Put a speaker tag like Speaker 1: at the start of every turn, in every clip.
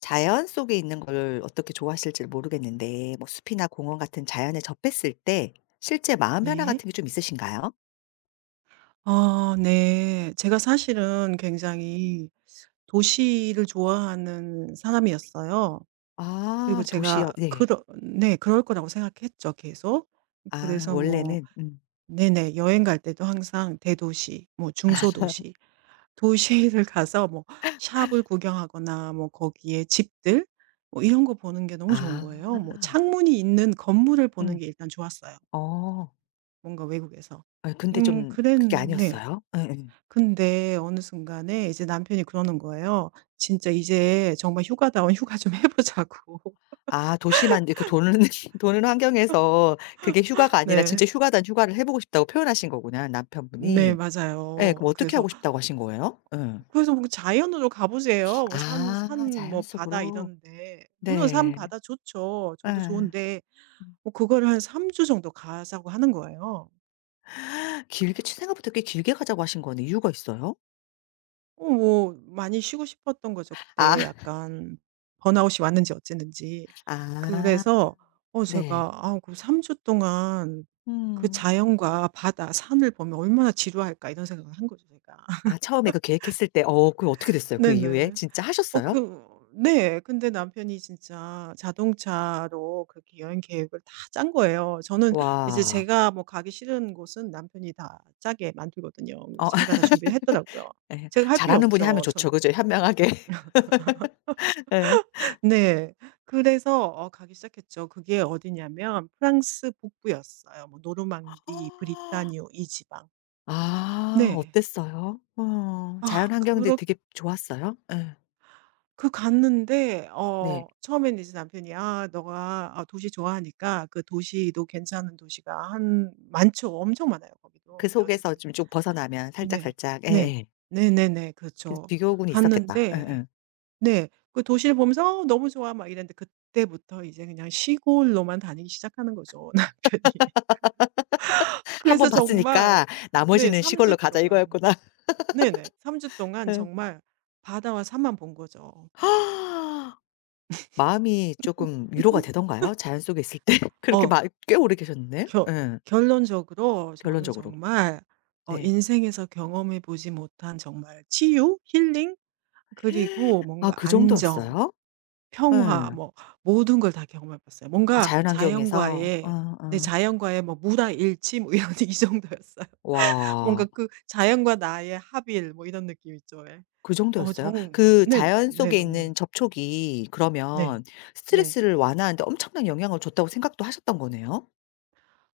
Speaker 1: 자연 속에 있는 걸 어떻게 좋아하실지를 모르겠는데 뭐 숲이나 공원 같은 자연에 접했을 때 실제 마음 변화
Speaker 2: 네.
Speaker 1: 같은 게 좀 있으신가요?
Speaker 2: 아 네. 제가 사실은 굉장히 도시를 좋아하는 사람이었어요. 그리고
Speaker 1: 아
Speaker 2: 제가
Speaker 1: 도시요. 네.
Speaker 2: 그러 네 그럴 거라고 생각했죠 계속.
Speaker 1: 아
Speaker 2: 그래서 뭐
Speaker 1: 원래는.
Speaker 2: 네네 여행 갈 때도 항상 대도시, 뭐 중소도시, 도시를 가서 뭐 샵을 구경하거나 뭐 거기에 집들 뭐 이런 거 보는 게 너무 좋은 거예요. 뭐
Speaker 1: 아.
Speaker 2: 창문이 있는 건물을 보는
Speaker 1: 음.
Speaker 2: 게 일단 좋았어요,
Speaker 1: 어.
Speaker 2: 뭔가 외국에서.
Speaker 1: 아, 근데 좀
Speaker 2: 그랬
Speaker 1: 그게
Speaker 2: 네.
Speaker 1: 아니었어요? 예예.
Speaker 2: 근데 어느 순간에 이제 남편이 그러는 거예요. "진짜 이제 정말 휴가다운 휴가 좀 해 보자고."
Speaker 1: 아 도시만 이렇게 도는 도는 환경에서 그게 휴가가 아니라 진짜
Speaker 2: 네.
Speaker 1: 휴가단 휴가를 해 보고 싶다고 표현하신 거구나
Speaker 2: 네
Speaker 1: 남편분이. 예.
Speaker 2: 맞아요.
Speaker 1: 그럼 어떻게
Speaker 2: 그래서
Speaker 1: 하고 싶다고 하신 거예요? 예.
Speaker 2: "그래서 뭐 자연으로 가 보세요. 뭐 산
Speaker 1: 아
Speaker 2: 산
Speaker 1: 자연
Speaker 2: 뭐 바다
Speaker 1: 속으로.
Speaker 2: 이런데." 물론 산
Speaker 1: 네.
Speaker 2: 바다 좋죠. 저도
Speaker 1: 예.
Speaker 2: 좋은데
Speaker 1: 음.
Speaker 2: 뭐 그거를 한 3주 정도 가자고 하는 거예요.
Speaker 1: 길게 치 생각보다 꽤 길게 가자고 하신 거는 이유가 있어요?
Speaker 2: 뭐 많이 쉬고 싶었던 거죠.
Speaker 1: 아.
Speaker 2: 그때 약간 번아웃이 왔는지 어쨌는지.
Speaker 1: 아
Speaker 2: 그래서
Speaker 1: 네.
Speaker 2: 제가 "아 그삼3주 동안 그
Speaker 1: 음.
Speaker 2: 자연과 바다, 산을 보면 '얼마나 지루할까.' 이런 생각을 한 거죠 제가.
Speaker 1: 아 처음에 그 계획했을 때 어 그 어떻게 됐어요? 그 이후에
Speaker 2: 네네.
Speaker 1: 진짜
Speaker 2: 어
Speaker 1: 하셨어요?
Speaker 2: 그 네. 근데 남편이 진짜 자동차로 그렇게 여행 계획을 다 짠 거예요. 저는 이제
Speaker 1: 와.
Speaker 2: 제가 뭐 가기 싫은 곳은 남편이 다 짜게 만들거든요. 그래서
Speaker 1: 어
Speaker 2: 자기가 다 준비를 했더라고요.
Speaker 1: 예.
Speaker 2: 제가 할 필요
Speaker 1: 잘하는 분이 하면
Speaker 2: 없죠
Speaker 1: 좋죠.
Speaker 2: 전.
Speaker 1: 그죠? 현명하게. 예.
Speaker 2: 네. 그래서 가기 시작했죠. 그게 어디냐면 프랑스 북부였어요. 뭐 노르망디, 브리타뉴 이 지방.
Speaker 1: 아
Speaker 2: 네.
Speaker 1: 어땠어요? 어 자연
Speaker 2: 아
Speaker 1: 환경들이
Speaker 2: 그렇
Speaker 1: 되게 좋았어요? 예.
Speaker 2: 그 갔는데
Speaker 1: 네.
Speaker 2: 처음에는 이제 남편이 "아 너가 아 도시 좋아하니까 그 도시도 괜찮은 도시가 한" 많죠. 엄청 많아요 거기도.
Speaker 1: 그
Speaker 2: 근데
Speaker 1: 속에서
Speaker 2: 어쨌든
Speaker 1: 좀 벗어나면
Speaker 2: 네.
Speaker 1: 살짝살짝
Speaker 2: 네.
Speaker 1: 예예.
Speaker 2: 네네네.
Speaker 1: 그래서
Speaker 2: 그렇죠. 음.
Speaker 1: 비교군이 있었겠다.
Speaker 2: 갔는데
Speaker 1: 예예.
Speaker 2: 네 그 도시를 보면서 "어 너무 좋아." 막 이랬는데 그때부터 이제 그냥 시골로만 다니기 시작하는 거죠 남편이.
Speaker 1: 한 번
Speaker 2: 그래서 정말
Speaker 1: 봤으니까
Speaker 2: 네
Speaker 1: '나머지는
Speaker 2: 3주
Speaker 1: 시골로 가자.'
Speaker 2: 동안
Speaker 1: 이거였구나.
Speaker 2: 네네 3주 동안
Speaker 1: 예.
Speaker 2: 정말 바다와 산만 본 거죠.
Speaker 1: 마음이 쪼끔 위로가 되던가요? 자연 속에 있을 때? 그렇게
Speaker 2: 어.
Speaker 1: 마 꽤 오래 계셨네.
Speaker 2: 겨
Speaker 1: 예.
Speaker 2: 결론적으로 저는
Speaker 1: 결론적으로.
Speaker 2: 정말
Speaker 1: 네.
Speaker 2: 인생에서 경험해 보지 못한 정말 치유, 힐링 그리고
Speaker 1: 아
Speaker 2: 뭔가
Speaker 1: 그
Speaker 2: 안정,
Speaker 1: 정도였어요?
Speaker 2: 평화
Speaker 1: 예.
Speaker 2: 뭐 모든 걸 다 경험해 봤어요.
Speaker 1: 아
Speaker 2: 뭔가
Speaker 1: 자연환경에서. 어
Speaker 2: 자연과의 네
Speaker 1: 어.
Speaker 2: 자연과의 뭐 무라일치 뭐 이런 이 정도였어요. 뭔가
Speaker 1: 와.
Speaker 2: 그 자연과 나의 합일 뭐 이런 느낌 있죠 왜.
Speaker 1: 그
Speaker 2: 어
Speaker 1: 정도였어요?
Speaker 2: 정
Speaker 1: 그
Speaker 2: 네.
Speaker 1: 자연
Speaker 2: 네
Speaker 1: 속에
Speaker 2: 너무
Speaker 1: 있는 접촉이
Speaker 2: 네.
Speaker 1: 그러면
Speaker 2: 네.
Speaker 1: 스트레스를 완화하는데 엄청난 영향을 줬다고 생각도 하셨던 거네요?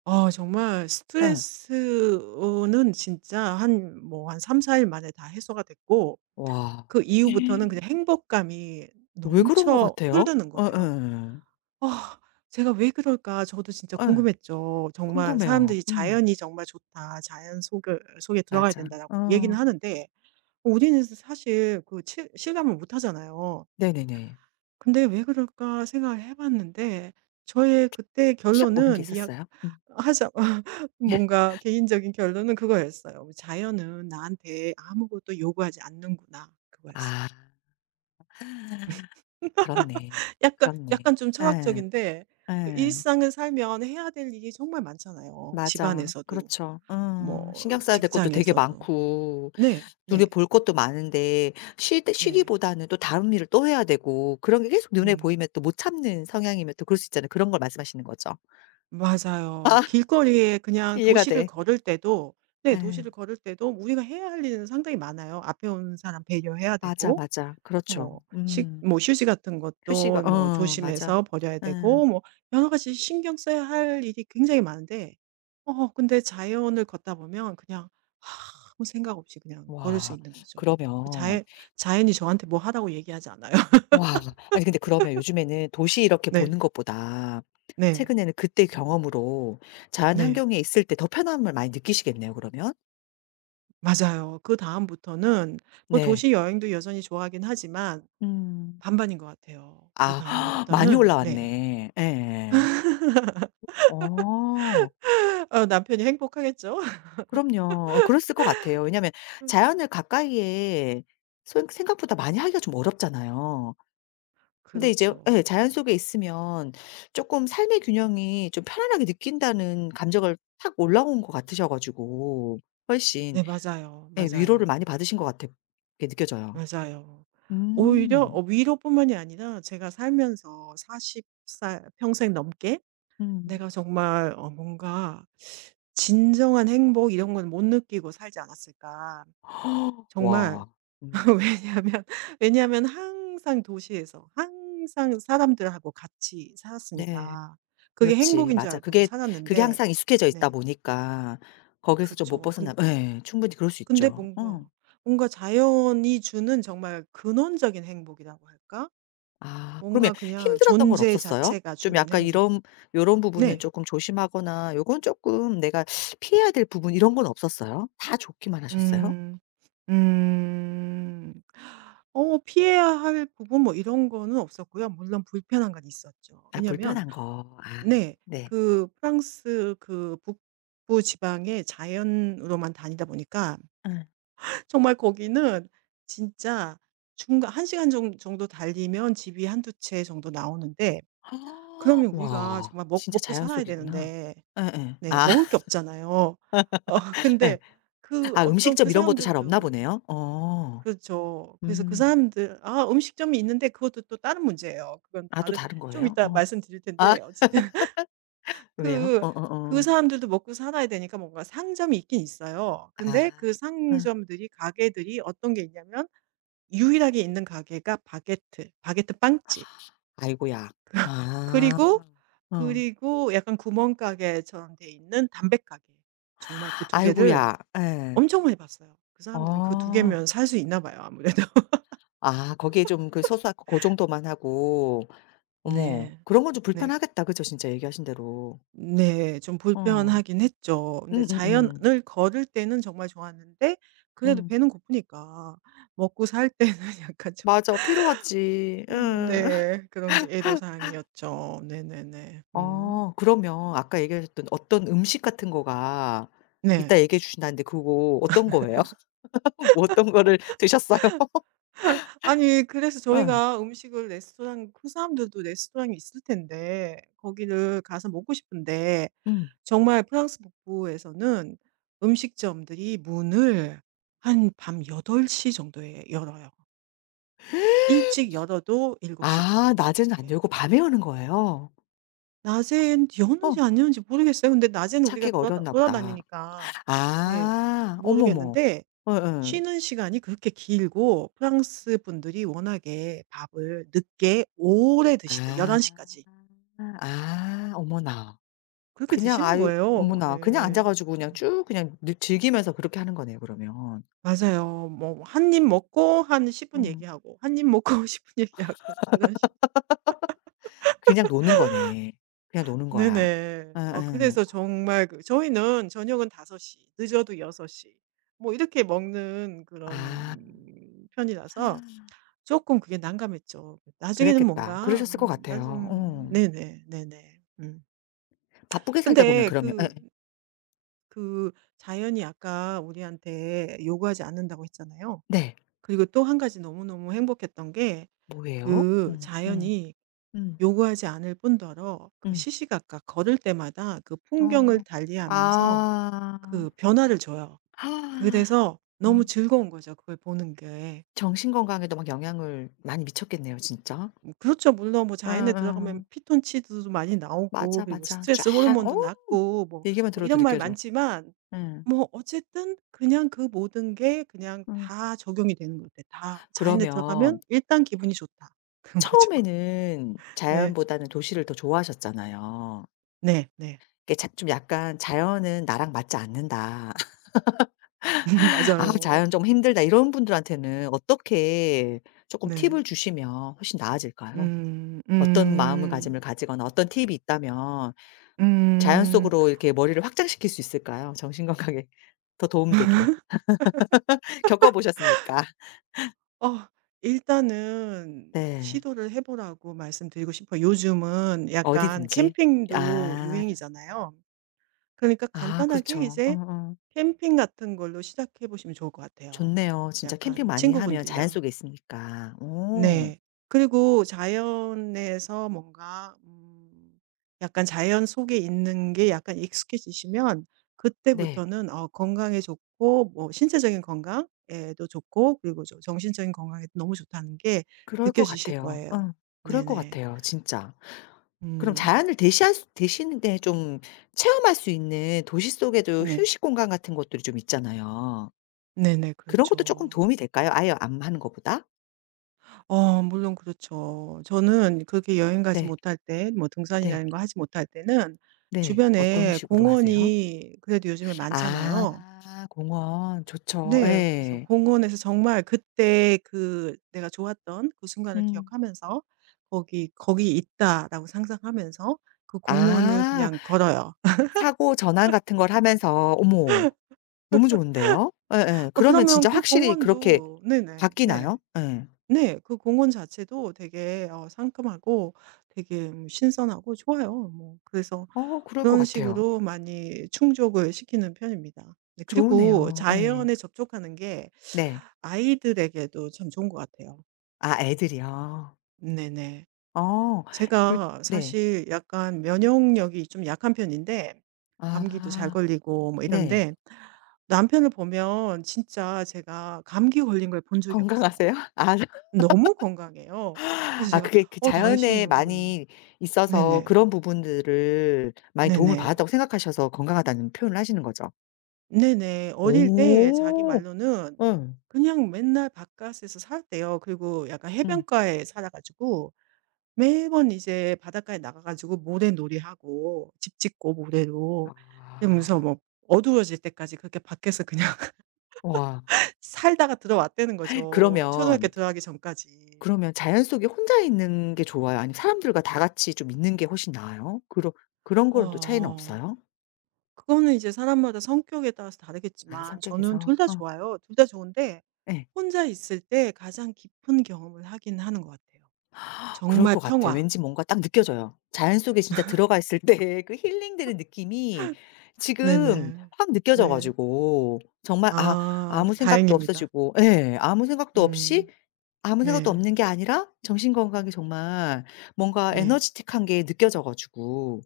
Speaker 2: 아 정말
Speaker 1: 예.
Speaker 2: 스트레스는 진짜 한 3-4일 만에 다 해소가 됐고
Speaker 1: 와.
Speaker 2: 그 이후부터는 그냥 행복감이
Speaker 1: 왜 그런 것
Speaker 2: 넘쳐
Speaker 1: 같아요?
Speaker 2: 흐르는 거예요.
Speaker 1: 예예.
Speaker 2: 아 제가 '왜 그럴까?' 저도 진짜
Speaker 1: 예.
Speaker 2: 궁금했죠. 정말
Speaker 1: 궁금해요.
Speaker 2: 사람들이
Speaker 1: 음.
Speaker 2: "자연이 정말 좋다. 자연 속에 들어가야
Speaker 1: 맞아.
Speaker 2: 된다."라고 얘기는
Speaker 1: 어.
Speaker 2: 하는데 우리는 사실 실감을 못 하잖아요.
Speaker 1: 네네네.
Speaker 2: 근데 '왜 그럴까?' 생각을 해 봤는데 저의 그때
Speaker 1: 탁 오는 게
Speaker 2: 결론은 미약
Speaker 1: 있었어요? 음.
Speaker 2: 하자 뭔가 개인적인 결론은 그거였어요. '자연은 나한테 아무것도 요구하지 않는구나.' 그거였어요.
Speaker 1: 아. 그렇네.
Speaker 2: 약간
Speaker 1: 그렇네.
Speaker 2: 약간 좀
Speaker 1: 예.
Speaker 2: 철학적인데 그
Speaker 1: 예.
Speaker 2: 일상을 살면 해야 될 일이 정말 많잖아요.
Speaker 1: 맞아.
Speaker 2: 집안에서도
Speaker 1: 그렇죠. 어.
Speaker 2: 뭐
Speaker 1: 신경 써야 될 것도 되게
Speaker 2: 직장에서도.
Speaker 1: 많고
Speaker 2: 네.
Speaker 1: 눈에
Speaker 2: 네.
Speaker 1: 볼 것도 많은데 쉴
Speaker 2: 네.
Speaker 1: 쉬기보다는 또 다른 일을 또 해야 되고 그런 게 계속 눈에
Speaker 2: 음.
Speaker 1: 보이면 또 못 참는 성향이면 또 그럴 수 있잖아요. 그런 걸 말씀하시는 거죠.
Speaker 2: 맞아요.
Speaker 1: 아
Speaker 2: 길거리에 그냥
Speaker 1: 이해가
Speaker 2: 도시를
Speaker 1: 돼.
Speaker 2: 걸을 때도 네
Speaker 1: 예.
Speaker 2: 도시를 걸을 때도 우리가 해야 할 일은 상당히 많아요. 앞에 오는 사람 배려해야
Speaker 1: 맞아,
Speaker 2: 되고
Speaker 1: 맞아.
Speaker 2: 뭐
Speaker 1: 그렇죠.
Speaker 2: 식
Speaker 1: 음.
Speaker 2: 뭐 휴지 같은
Speaker 1: 휴식을
Speaker 2: 것도 뭐
Speaker 1: 어 맞아.
Speaker 2: 조심해서 버려야
Speaker 1: 예.
Speaker 2: 되고 뭐 여러 가지 신경 써야 할 일이 굉장히 많은데 근데 자연을 걷다 보면 그냥 아무 생각 없이 그냥 걸을 수
Speaker 1: 와.
Speaker 2: 있는 거죠. 그
Speaker 1: 그러면
Speaker 2: 자연 자연이 저한테 뭐 하라고 얘기하지 않아요.
Speaker 1: 와 아니 근데 그러면 요즘에는 도시 이렇게
Speaker 2: 네.
Speaker 1: 보는 것보다
Speaker 2: 네.
Speaker 1: 최근에는 그때 경험으로 자연
Speaker 2: 네.
Speaker 1: 환경에 있을 때 더 편함을 많이 느끼시겠네요 그러면?
Speaker 2: 맞아요. 그다음부터는 뭐
Speaker 1: 네.
Speaker 2: 도시 여행도 여전히 좋아하긴 하지만
Speaker 1: 음.
Speaker 2: 반반인 것 같아요.
Speaker 1: 아 많이
Speaker 2: 그다음부터는 네.
Speaker 1: 올라왔네. 예 어.
Speaker 2: 남편이 행복하겠죠?
Speaker 1: 그럼요. 어 그랬을 것 같아요. 왜냐하면 자연을 가까이에 소 생각보다 많이 하기가 좀 어렵잖아요. 근데 이제 예
Speaker 2: 그렇죠.
Speaker 1: 자연 속에 있으면 쪼끔 삶의 균형이 좀 편안하게 느낀다는 감정을 탁 올라온 것 같으셔 가지고 훨씬
Speaker 2: 네 맞아요.
Speaker 1: 예 위로를 많이
Speaker 2: 맞아요.
Speaker 1: 받으신 것 같아 게 느껴져요.
Speaker 2: 맞아요. 오히려
Speaker 1: 음.
Speaker 2: 위로뿐만이 아니라 제가 살면서 40살 평생 넘게
Speaker 1: 음.
Speaker 2: 내가 정말 뭔가 진정한 행복 이런 건 못 느끼고 살지 않았을까. 정말
Speaker 1: 와. 음.
Speaker 2: 왜냐하면 왜냐하면 항상 도시에서 항상 사람들하고 같이
Speaker 1: 네.
Speaker 2: 살았으니까 그게
Speaker 1: 그렇지.
Speaker 2: 행복인 줄
Speaker 1: 맞아.
Speaker 2: 알고
Speaker 1: 그게 그게
Speaker 2: 살았는데
Speaker 1: 항상 익숙해져 있다
Speaker 2: 네
Speaker 1: 보니까 거기에서 좀 못
Speaker 2: 그렇죠.
Speaker 1: 벗어나
Speaker 2: 근
Speaker 1: 예 충분히 그럴 수
Speaker 2: 근데
Speaker 1: 있죠.
Speaker 2: 뭔가,
Speaker 1: 어.
Speaker 2: 뭔가 자연이 주는 정말 근원적인 행복이라고 할까?
Speaker 1: 아 그러면
Speaker 2: 뭔가 그냥
Speaker 1: 힘들었던 건
Speaker 2: 존재
Speaker 1: 없었어요?
Speaker 2: 자체가
Speaker 1: 좀
Speaker 2: 주는
Speaker 1: 약간
Speaker 2: 행복.
Speaker 1: 이런 요런 부분은
Speaker 2: 네.
Speaker 1: 조금 조심하거나 요건 조금 내가 피해야 될 부분 이런 건 없었어요? 다 좋기만 하셨어요?
Speaker 2: 음. 음. 피해야 할 부분 뭐 이런 거는 없었고요. 물론 불편한 건 있었죠.
Speaker 1: 아
Speaker 2: 왜냐면
Speaker 1: 불편한 거. 아
Speaker 2: 네.
Speaker 1: 네.
Speaker 2: 그 프랑스 그 북부 지방의 자연으로만 다니다 보니까
Speaker 1: 응,
Speaker 2: 정말 거기는 진짜 중간 한 시간 정 정도 달리면 집이 한 두 채 정도 나오는데 그러면 우리가
Speaker 1: 와
Speaker 2: 정말 먹
Speaker 1: 진짜
Speaker 2: 먹고
Speaker 1: 자연
Speaker 2: 살아야
Speaker 1: 속이구나.
Speaker 2: 되는데
Speaker 1: 예
Speaker 2: 네
Speaker 1: 아
Speaker 2: 먹을 게 없잖아요.
Speaker 1: 예.
Speaker 2: 근데 그
Speaker 1: 아
Speaker 2: 어떤
Speaker 1: 음식점
Speaker 2: 그
Speaker 1: 이런 것도 잘 없나
Speaker 2: 사람들도
Speaker 1: 보네요. 어.
Speaker 2: 그렇죠. 그래서 그
Speaker 1: 음.
Speaker 2: 사람들 아 음식점이 있는데 그것도 또 다른 문제예요. 그건
Speaker 1: 아 또
Speaker 2: 다른
Speaker 1: 다른
Speaker 2: 좀
Speaker 1: 거예요?
Speaker 2: 이따
Speaker 1: 어.
Speaker 2: 말씀드릴
Speaker 1: 아
Speaker 2: 텐데 어쨌든
Speaker 1: 왜요?
Speaker 2: 그 그
Speaker 1: 어어어.
Speaker 2: 사람들도 먹고 살아야 되니까 뭔가 상점이 있긴 있어요.
Speaker 1: 아.
Speaker 2: 근데 그
Speaker 1: 아.
Speaker 2: 상점들이 가게들이 어떤 게 있냐면 유일하게 있는 가게가 바게트 빵집.
Speaker 1: 아이고야. 아.
Speaker 2: 그리고,
Speaker 1: 어.
Speaker 2: 그리고 약간 구멍가게처럼 돼 있는 담배가게. 정말 그 두 개를
Speaker 1: 아이고야. 예.
Speaker 2: 엄청 많이 봤어요. 그 사람들은 그 두
Speaker 1: 아.
Speaker 2: 개면 살 수 있나 봐요 아무래도.
Speaker 1: 아 거기에 좀 그 소소하고 그 정도만 하고. 어머
Speaker 2: 네.
Speaker 1: 그런 건 좀
Speaker 2: 네.
Speaker 1: 불편하겠다. 그죠? 진짜 얘기하신 대로.
Speaker 2: 네. 좀
Speaker 1: 어.
Speaker 2: 불편하긴 했죠. 근데
Speaker 1: 응응응 응 응,
Speaker 2: 자연을 걸을 때는 정말 좋았는데 그래도
Speaker 1: 응.
Speaker 2: 배는 고프니까 먹고 살 때는 약간 좀
Speaker 1: 맞아. 필요하지. 응
Speaker 2: 네. 그런 게 애로사항이었죠. 네네네. 음.
Speaker 1: 어 그러면 아까 얘기하셨던 어떤 음식 같은 거가 이따
Speaker 2: 네.
Speaker 1: 얘기해 주신다는데 그거 어떤 거예요? 뭐 어떤 거를 드셨어요?
Speaker 2: 아니 그래서
Speaker 1: 응
Speaker 2: 저희가 음식을 레스토랑 그 사람들도 레스토랑이 있을 텐데 거기를 가서 먹고 싶은데
Speaker 1: 응
Speaker 2: 정말 프랑스 북부에서는 음식점들이 문을 한 밤8덟시 정도에 열어요. 일찍 열어도 7시
Speaker 1: 아
Speaker 2: 반 뭐
Speaker 1: 낮에는 안
Speaker 2: 이렇게.
Speaker 1: 열고 밤에 여는 거예요?
Speaker 2: 낮엔
Speaker 1: 어
Speaker 2: 여는지 안 여는지 모르겠어요. 근데 낮에는 우리가
Speaker 1: 찾기가 어려웠나 보다.
Speaker 2: 돌아다니니까 네
Speaker 1: 아 어머머.
Speaker 2: 모르겠는데
Speaker 1: 응응
Speaker 2: 쉬는 시간이 그렇게 길고 프랑스 분들이 워낙에 밥을 늦게 오래 드시다 1
Speaker 1: 아.
Speaker 2: 1시 까지
Speaker 1: 아 어머나.
Speaker 2: 그렇게
Speaker 1: 그냥
Speaker 2: 드시는
Speaker 1: 아유
Speaker 2: 거예요.
Speaker 1: 어머나. 그냥
Speaker 2: 네.
Speaker 1: 앉아 가지고 그냥 쭉 그냥 느 즐기면서 그렇게 하는 거네요 그러면.
Speaker 2: 맞아요. 뭐 한 입 먹고 한 10분
Speaker 1: 음.
Speaker 2: 얘기하고 한 입 먹고 10분 얘기하고 그런 식
Speaker 1: 그냥 노는 거네. 그냥 노는 거야.
Speaker 2: 네네.
Speaker 1: 예예.
Speaker 2: 그래서 정말 그 저희는 저녁은 5섯시 늦어도 6섯시 뭐 이렇게 먹는
Speaker 1: 아
Speaker 2: 그런 편이라서 조금 그게 난감했죠. 나중에는
Speaker 1: 그랬겠다.
Speaker 2: 뭔가
Speaker 1: 그러셨을 것 같아요.
Speaker 2: 나중
Speaker 1: 어.
Speaker 2: 네네. 네네. 음.
Speaker 1: 바쁘게 살다 보면
Speaker 2: 근데
Speaker 1: 그러면 예예.
Speaker 2: 그 자연이 아까 우리한테 요구하지 않는다고 했잖아요.
Speaker 1: 네.
Speaker 2: 그리고 또 한 가지 너무너무 행복했던 게
Speaker 1: 뭐예요?
Speaker 2: 그 자연이
Speaker 1: 음
Speaker 2: 요구하지 않을 뿐더러 그
Speaker 1: 음.
Speaker 2: 시시각각 걸을 때마다 그 풍경을
Speaker 1: 어.
Speaker 2: 달리하면서
Speaker 1: 아.
Speaker 2: 그 변화를 줘요. 그래서 너무
Speaker 1: 음.
Speaker 2: 즐거운 거죠, 그걸 보는 게.
Speaker 1: 정신 건강에도 막 영향을 많이 미쳤겠네요 진짜.
Speaker 2: 그렇죠. 물론 뭐 자연에 들어가면
Speaker 1: 예예.
Speaker 2: 피톤치드도 많이 나오고
Speaker 1: 맞아,
Speaker 2: 그리고
Speaker 1: 맞아.
Speaker 2: 스트레스
Speaker 1: 쫙 어
Speaker 2: 호르몬도 낮고 뭐
Speaker 1: 얘기만
Speaker 2: 뭐
Speaker 1: 들어도
Speaker 2: 이런 말
Speaker 1: 느껴져.
Speaker 2: 많지만
Speaker 1: 예.
Speaker 2: 뭐 어쨌든 그냥 그 모든 게 그냥
Speaker 1: 음.
Speaker 2: 다 적용이 되는 것 같아요. 다 자연에
Speaker 1: 그러면
Speaker 2: 들어가면 일단 기분이 좋다. 그런 거죠.
Speaker 1: 처음에는
Speaker 2: 네.
Speaker 1: 자연보다는 도시를 더 좋아하셨잖아요.
Speaker 2: 네. 네.
Speaker 1: 이게 자 좀 약간 '자연은 나랑 맞지 않는다. 아
Speaker 2: 맞아요.
Speaker 1: 자연 좀 힘들다.' 이런 분들한테는 어떻게 조금
Speaker 2: 네.
Speaker 1: 팁을 주시면 훨씬 나아질까요?
Speaker 2: 음.
Speaker 1: 어떤
Speaker 2: 음.
Speaker 1: 마음가짐을 가지거나 어떤 팁이 있다면 자연
Speaker 2: 음.
Speaker 1: 속으로 이렇게 머리를 확장시킬 수 있을까요? 정신 건강에 더 도움되게. 겪어 보셨으니까.
Speaker 2: 어 일단은
Speaker 1: 네.
Speaker 2: 시도를 해 보라고 말씀드리고 싶어요. 요즘은 약간
Speaker 1: 어디든지.
Speaker 2: 캠핑도
Speaker 1: 아.
Speaker 2: 유행이잖아요. 그러니까
Speaker 1: 아
Speaker 2: 간단하게
Speaker 1: 그렇죠.
Speaker 2: 이제
Speaker 1: 어어.
Speaker 2: 캠핑 같은 걸로 시작해 보시면 좋을 것 같아요.
Speaker 1: 좋네요. 진짜 캠핑
Speaker 2: 약간
Speaker 1: 많이 하면 자연
Speaker 2: 친구분들이랑
Speaker 1: 속에 있으니까. 오,
Speaker 2: 네. 그리고 자연에서 뭔가 약간 자연 속에 있는 게 약간 익숙해지시면
Speaker 1: 네.
Speaker 2: 그때부터는 건강에 좋고 뭐 신체적인 건강에도 좋고 그리고 정신적인 건강에도 너무 좋다는 게
Speaker 1: 그럴 것
Speaker 2: 느껴지실
Speaker 1: 같아요.
Speaker 2: 거예요.
Speaker 1: 어. 그럴 것
Speaker 2: 네네.
Speaker 1: 같아요 진짜. 그럼
Speaker 2: 음.
Speaker 1: 자연을 대시할 수 대신에 좀 체험할 수 있는 도시 속에도
Speaker 2: 네.
Speaker 1: 휴식 공간 같은 것들이 좀 있잖아요.
Speaker 2: 네네.
Speaker 1: 그런 것도 조금
Speaker 2: 그렇죠.
Speaker 1: 도움이 될까요? 아예 안 하는 것보다?
Speaker 2: 물론 그렇죠. 저는 그렇게 여행 가지
Speaker 1: 네.
Speaker 2: 못할 때 뭐 등산이나
Speaker 1: 네.
Speaker 2: 이런 거 하지 못할 때는
Speaker 1: 네. 어떤
Speaker 2: 주변에
Speaker 1: 식으로 하세요?
Speaker 2: 공원이 그래도 요즘에
Speaker 1: 아
Speaker 2: 많잖아요.
Speaker 1: 공원 좋죠.
Speaker 2: 네. 그래서
Speaker 1: 예.
Speaker 2: 공원에서 정말 그때 그 내가 좋았던 그 순간을
Speaker 1: 음.
Speaker 2: 기억하면서 '거기 있다.'라고 상상하면서 그 공원을
Speaker 1: 아
Speaker 2: 그냥 걸어요.
Speaker 1: 사고 전환 같은 걸 하면서 어머. 너무 좋은데요. 예예. 그러면
Speaker 2: 그러면
Speaker 1: 진짜
Speaker 2: 그
Speaker 1: 확실히 그렇게
Speaker 2: 공원도 네네.
Speaker 1: 바뀌나요?
Speaker 2: 네.
Speaker 1: 예.
Speaker 2: 네. 그 공원 자체도 되게 상큼하고 되게 신선하고 좋아요. 뭐 그래서
Speaker 1: 어 그럴 것
Speaker 2: 그런
Speaker 1: 같아요.
Speaker 2: 식으로 많이 충족을 시키는 편입니다. 네 그리고
Speaker 1: 좋으네요. 예.
Speaker 2: 자연에 접촉하는 게
Speaker 1: 네.
Speaker 2: 아이들에게도 참 좋은 것 같아요.
Speaker 1: 아 애들이요.
Speaker 2: 네네.
Speaker 1: 어. 요
Speaker 2: 제가
Speaker 1: 네.
Speaker 2: 사실 약간 면역력이 좀 약한 편인데 감기도 잘
Speaker 1: 아
Speaker 2: 걸리고 뭐
Speaker 1: 네.
Speaker 2: 이런데 남편을 보면 진짜 제가 감기 걸린 걸 본 적이 없어요.
Speaker 1: 건강하세요? 아
Speaker 2: 너무 건강해요. 그래서
Speaker 1: 아
Speaker 2: 제가
Speaker 1: 그게 그
Speaker 2: "어
Speaker 1: 자연에
Speaker 2: 당신은"
Speaker 1: 많이 있어서
Speaker 2: 네네.
Speaker 1: 그런 부분들을 많이 도움을
Speaker 2: 네네.
Speaker 1: 받았다고 생각하셔서 건강하다는 표현을 하시는 거죠?
Speaker 2: 네네. 어릴 때 자기
Speaker 1: 오.
Speaker 2: 말로는
Speaker 1: 예.
Speaker 2: 그냥 맨날 바깥에서 살았대요. 그리고 약간
Speaker 1: 음.
Speaker 2: 해변가에 살아 가지고 매번 이제 바닷가에 나가 가지고 모래놀이하고 집 짓고 모래로 이러면서
Speaker 1: 아.
Speaker 2: 뭐 어두워질 때까지 그렇게 밖에서 그냥
Speaker 1: 와.
Speaker 2: 살다가 들어왔다는 거죠, 초등학교
Speaker 1: 그러면
Speaker 2: 들어가기 전까지.
Speaker 1: 그러면 자연 속에 혼자 있는 게 좋아요? 아니면 사람들과 다 같이 좀 있는 게 훨씬 나아요? 그런 거는 또 차이는
Speaker 2: 어.
Speaker 1: 없어요?
Speaker 2: 그거는 이제 사람마다 성격에 따라서
Speaker 1: 아
Speaker 2: 다르겠지만 저는
Speaker 1: 성격에서.
Speaker 2: 둘 다
Speaker 1: 어
Speaker 2: 좋아요. 둘 다 좋은데
Speaker 1: 예.
Speaker 2: 혼자 있을 때 가장 깊은 경험을 하긴 하는 것 같아요.
Speaker 1: 그럴
Speaker 2: 정말
Speaker 1: 것 같아.
Speaker 2: 평화.
Speaker 1: 왠지 뭔가 딱 느껴져요. 자연 속에 진짜 들어가 있을 때 그 힐링되는 느낌이 지금
Speaker 2: 네네.
Speaker 1: 확 느껴져
Speaker 2: 네.
Speaker 1: 가지고 정말 아
Speaker 2: 아
Speaker 1: 아무 생각도
Speaker 2: 다행입니다.
Speaker 1: 없어지고 예 아무 생각도 없이
Speaker 2: 음.
Speaker 1: 아무 생각도
Speaker 2: 네.
Speaker 1: 없는 게 아니라 정신 건강이 정말 뭔가
Speaker 2: 네.
Speaker 1: 에너지틱한 게 느껴져 가지고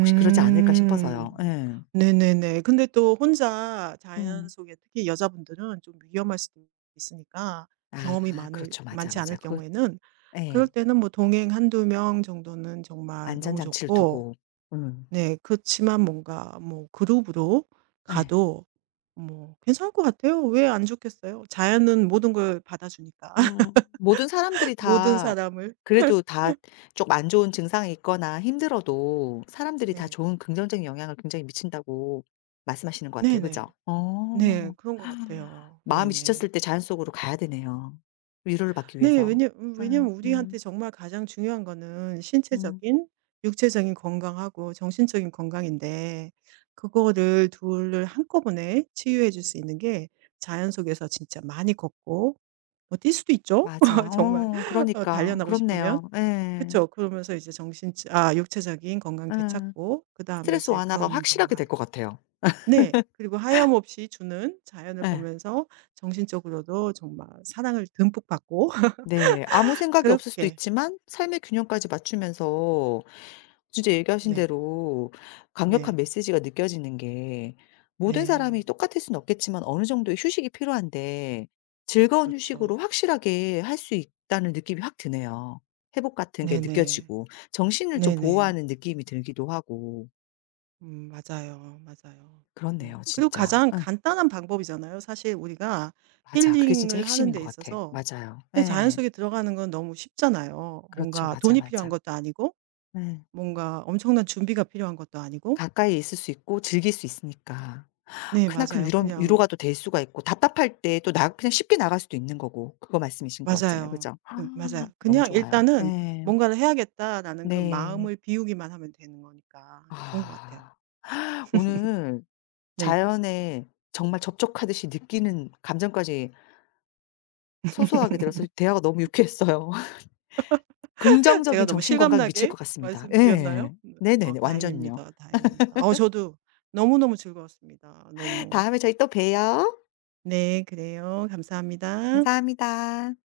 Speaker 1: 혹시 그러지 않을까 싶어서요. 예.
Speaker 2: 네네네. 근데 또 혼자 자연
Speaker 1: 음.
Speaker 2: 속에 특히 여자분들은 좀 위험할 수도 있으니까 경험이
Speaker 1: 아
Speaker 2: 많을
Speaker 1: 그렇죠. 맞아,
Speaker 2: 많지 않을
Speaker 1: 맞아. 그
Speaker 2: 경우에는 그럴
Speaker 1: 예.
Speaker 2: 때는 뭐 동행 한두 명 정도는 정말
Speaker 1: 안전
Speaker 2: 너무
Speaker 1: 장치를
Speaker 2: 좋고
Speaker 1: 두고. 음.
Speaker 2: 네 그렇지만 뭔가 뭐 그룹으로
Speaker 1: 예.
Speaker 2: 가도 뭐 괜찮을 것 같아요. 왜 안 좋겠어요? 자연은 모든 걸 받아주니까
Speaker 1: 모든 사람들이
Speaker 2: 모든
Speaker 1: 다
Speaker 2: 사람을.
Speaker 1: 그래도 다 좀 안 좋은 증상이 있거나 힘들어도 사람들이 다
Speaker 2: 네.
Speaker 1: 좋은 긍정적인 영향을 굉장히 미친다고 말씀하시는 것 같아요.
Speaker 2: 네네.
Speaker 1: 그죠? 어.
Speaker 2: 네. 그런 것 같아요.
Speaker 1: 마음이
Speaker 2: 네네.
Speaker 1: 지쳤을 때 자연 속으로 가야 되네요, 위로를 받기
Speaker 2: 네.
Speaker 1: 위해서. 음
Speaker 2: 왜냐면 우리한테
Speaker 1: 음
Speaker 2: 정말 가장 중요한 거는
Speaker 1: 음.
Speaker 2: 신체적인 육체적인 건강하고 정신적인 건강인데 그거를 둘을 한꺼번에 치유해 줄 수 있는 게 자연 속에서 진짜 많이 걷고 뭐 뛸 수도 있죠.
Speaker 1: 맞아.
Speaker 2: 정말
Speaker 1: 어 그러니까.
Speaker 2: 단련하고 싶으면.
Speaker 1: 그렇네요. 예.
Speaker 2: 그쵸. 그러면서 이제 정신 아 육체적인 건강
Speaker 1: 예.
Speaker 2: 되찾고 그다음에
Speaker 1: 스트레스
Speaker 2: 이제
Speaker 1: 완화가
Speaker 2: 그런
Speaker 1: 확실하게 될
Speaker 2: 정말
Speaker 1: 것 같아요.
Speaker 2: 네. 그리고 하염없이 주는 자연을
Speaker 1: 예.
Speaker 2: 보면서 정신적으로도 정말 사랑을 듬뿍 받고
Speaker 1: 네. 아무 생각이 없을 수도
Speaker 2: 그렇게
Speaker 1: 있지만 삶의 균형까지 맞추면서 진짜 얘기하신
Speaker 2: 네.
Speaker 1: 대로 강력한
Speaker 2: 네.
Speaker 1: 메시지가 느껴지는 게 모든 사람이
Speaker 2: 네.
Speaker 1: 똑같을 수는 없겠지만 어느 정도의 휴식이 필요한데 즐거운 휴식으로
Speaker 2: 그렇죠.
Speaker 1: 확실하게 할 수 있다는 느낌이 확 드네요. 회복 같은 게
Speaker 2: 네네.
Speaker 1: 느껴지고 정신을 좀
Speaker 2: 네네.
Speaker 1: 보호하는 느낌이 들기도 하고
Speaker 2: 맞아요, 맞아요.
Speaker 1: 그렇네요
Speaker 2: 그리고
Speaker 1: 진짜.
Speaker 2: 가장
Speaker 1: 응
Speaker 2: 간단한 방법이잖아요. 사실 우리가
Speaker 1: 맞아. 그게 진짜
Speaker 2: 힐링을 하는
Speaker 1: 핵심인
Speaker 2: 데
Speaker 1: 것 같아.
Speaker 2: 있어서
Speaker 1: 맞아요.
Speaker 2: 근데 자연
Speaker 1: 예.
Speaker 2: 속에 들어가는 건 너무 쉽잖아요.
Speaker 1: 그렇죠.
Speaker 2: 뭔가
Speaker 1: 맞아,
Speaker 2: 돈이 필요한
Speaker 1: 맞아.
Speaker 2: 것도 아니고
Speaker 1: 예.
Speaker 2: 뭔가 엄청난 준비가 필요한 것도 아니고.
Speaker 1: 가까이 있을 수 있고 즐길 수 있으니까.
Speaker 2: 네
Speaker 1: 크나큰
Speaker 2: 맞아요.
Speaker 1: 위로가
Speaker 2: 그냥
Speaker 1: 또 될 수가 있고 답답할 때 또 나 그냥 쉽게 나갈 수도 있는 거고 그거 말씀이신 것 같잖아요.
Speaker 2: 맞아요.
Speaker 1: 그죠? 아,
Speaker 2: 맞아요.
Speaker 1: 너무
Speaker 2: 그냥
Speaker 1: 좋아요.
Speaker 2: 일단은
Speaker 1: 네,
Speaker 2: '뭔가를 해야겠다.'라는 그
Speaker 1: 네.
Speaker 2: 마음을 비우기만 하면 되는 거니까 좋은 것 같아요.
Speaker 1: 아. 오늘
Speaker 2: 네.
Speaker 1: 자연에 정말 접촉하듯이 느끼는 감정까지 소소하게 들어서 대화가 너무 유쾌했어요.
Speaker 2: 제가
Speaker 1: 긍정적인
Speaker 2: 너무
Speaker 1: 정신 건강에 미칠 것
Speaker 2: 실감나게
Speaker 1: 같습니다. 예.
Speaker 2: 말씀드렸나요? 네.
Speaker 1: 네네네. 완전요.
Speaker 2: 다행입니다, 다행입니다. 저도 너무너무 즐거웠습니다. 너무.
Speaker 1: 다음에 저희 또 봬요.
Speaker 2: 네, 그래요. 감사합니다.
Speaker 1: 감사합니다.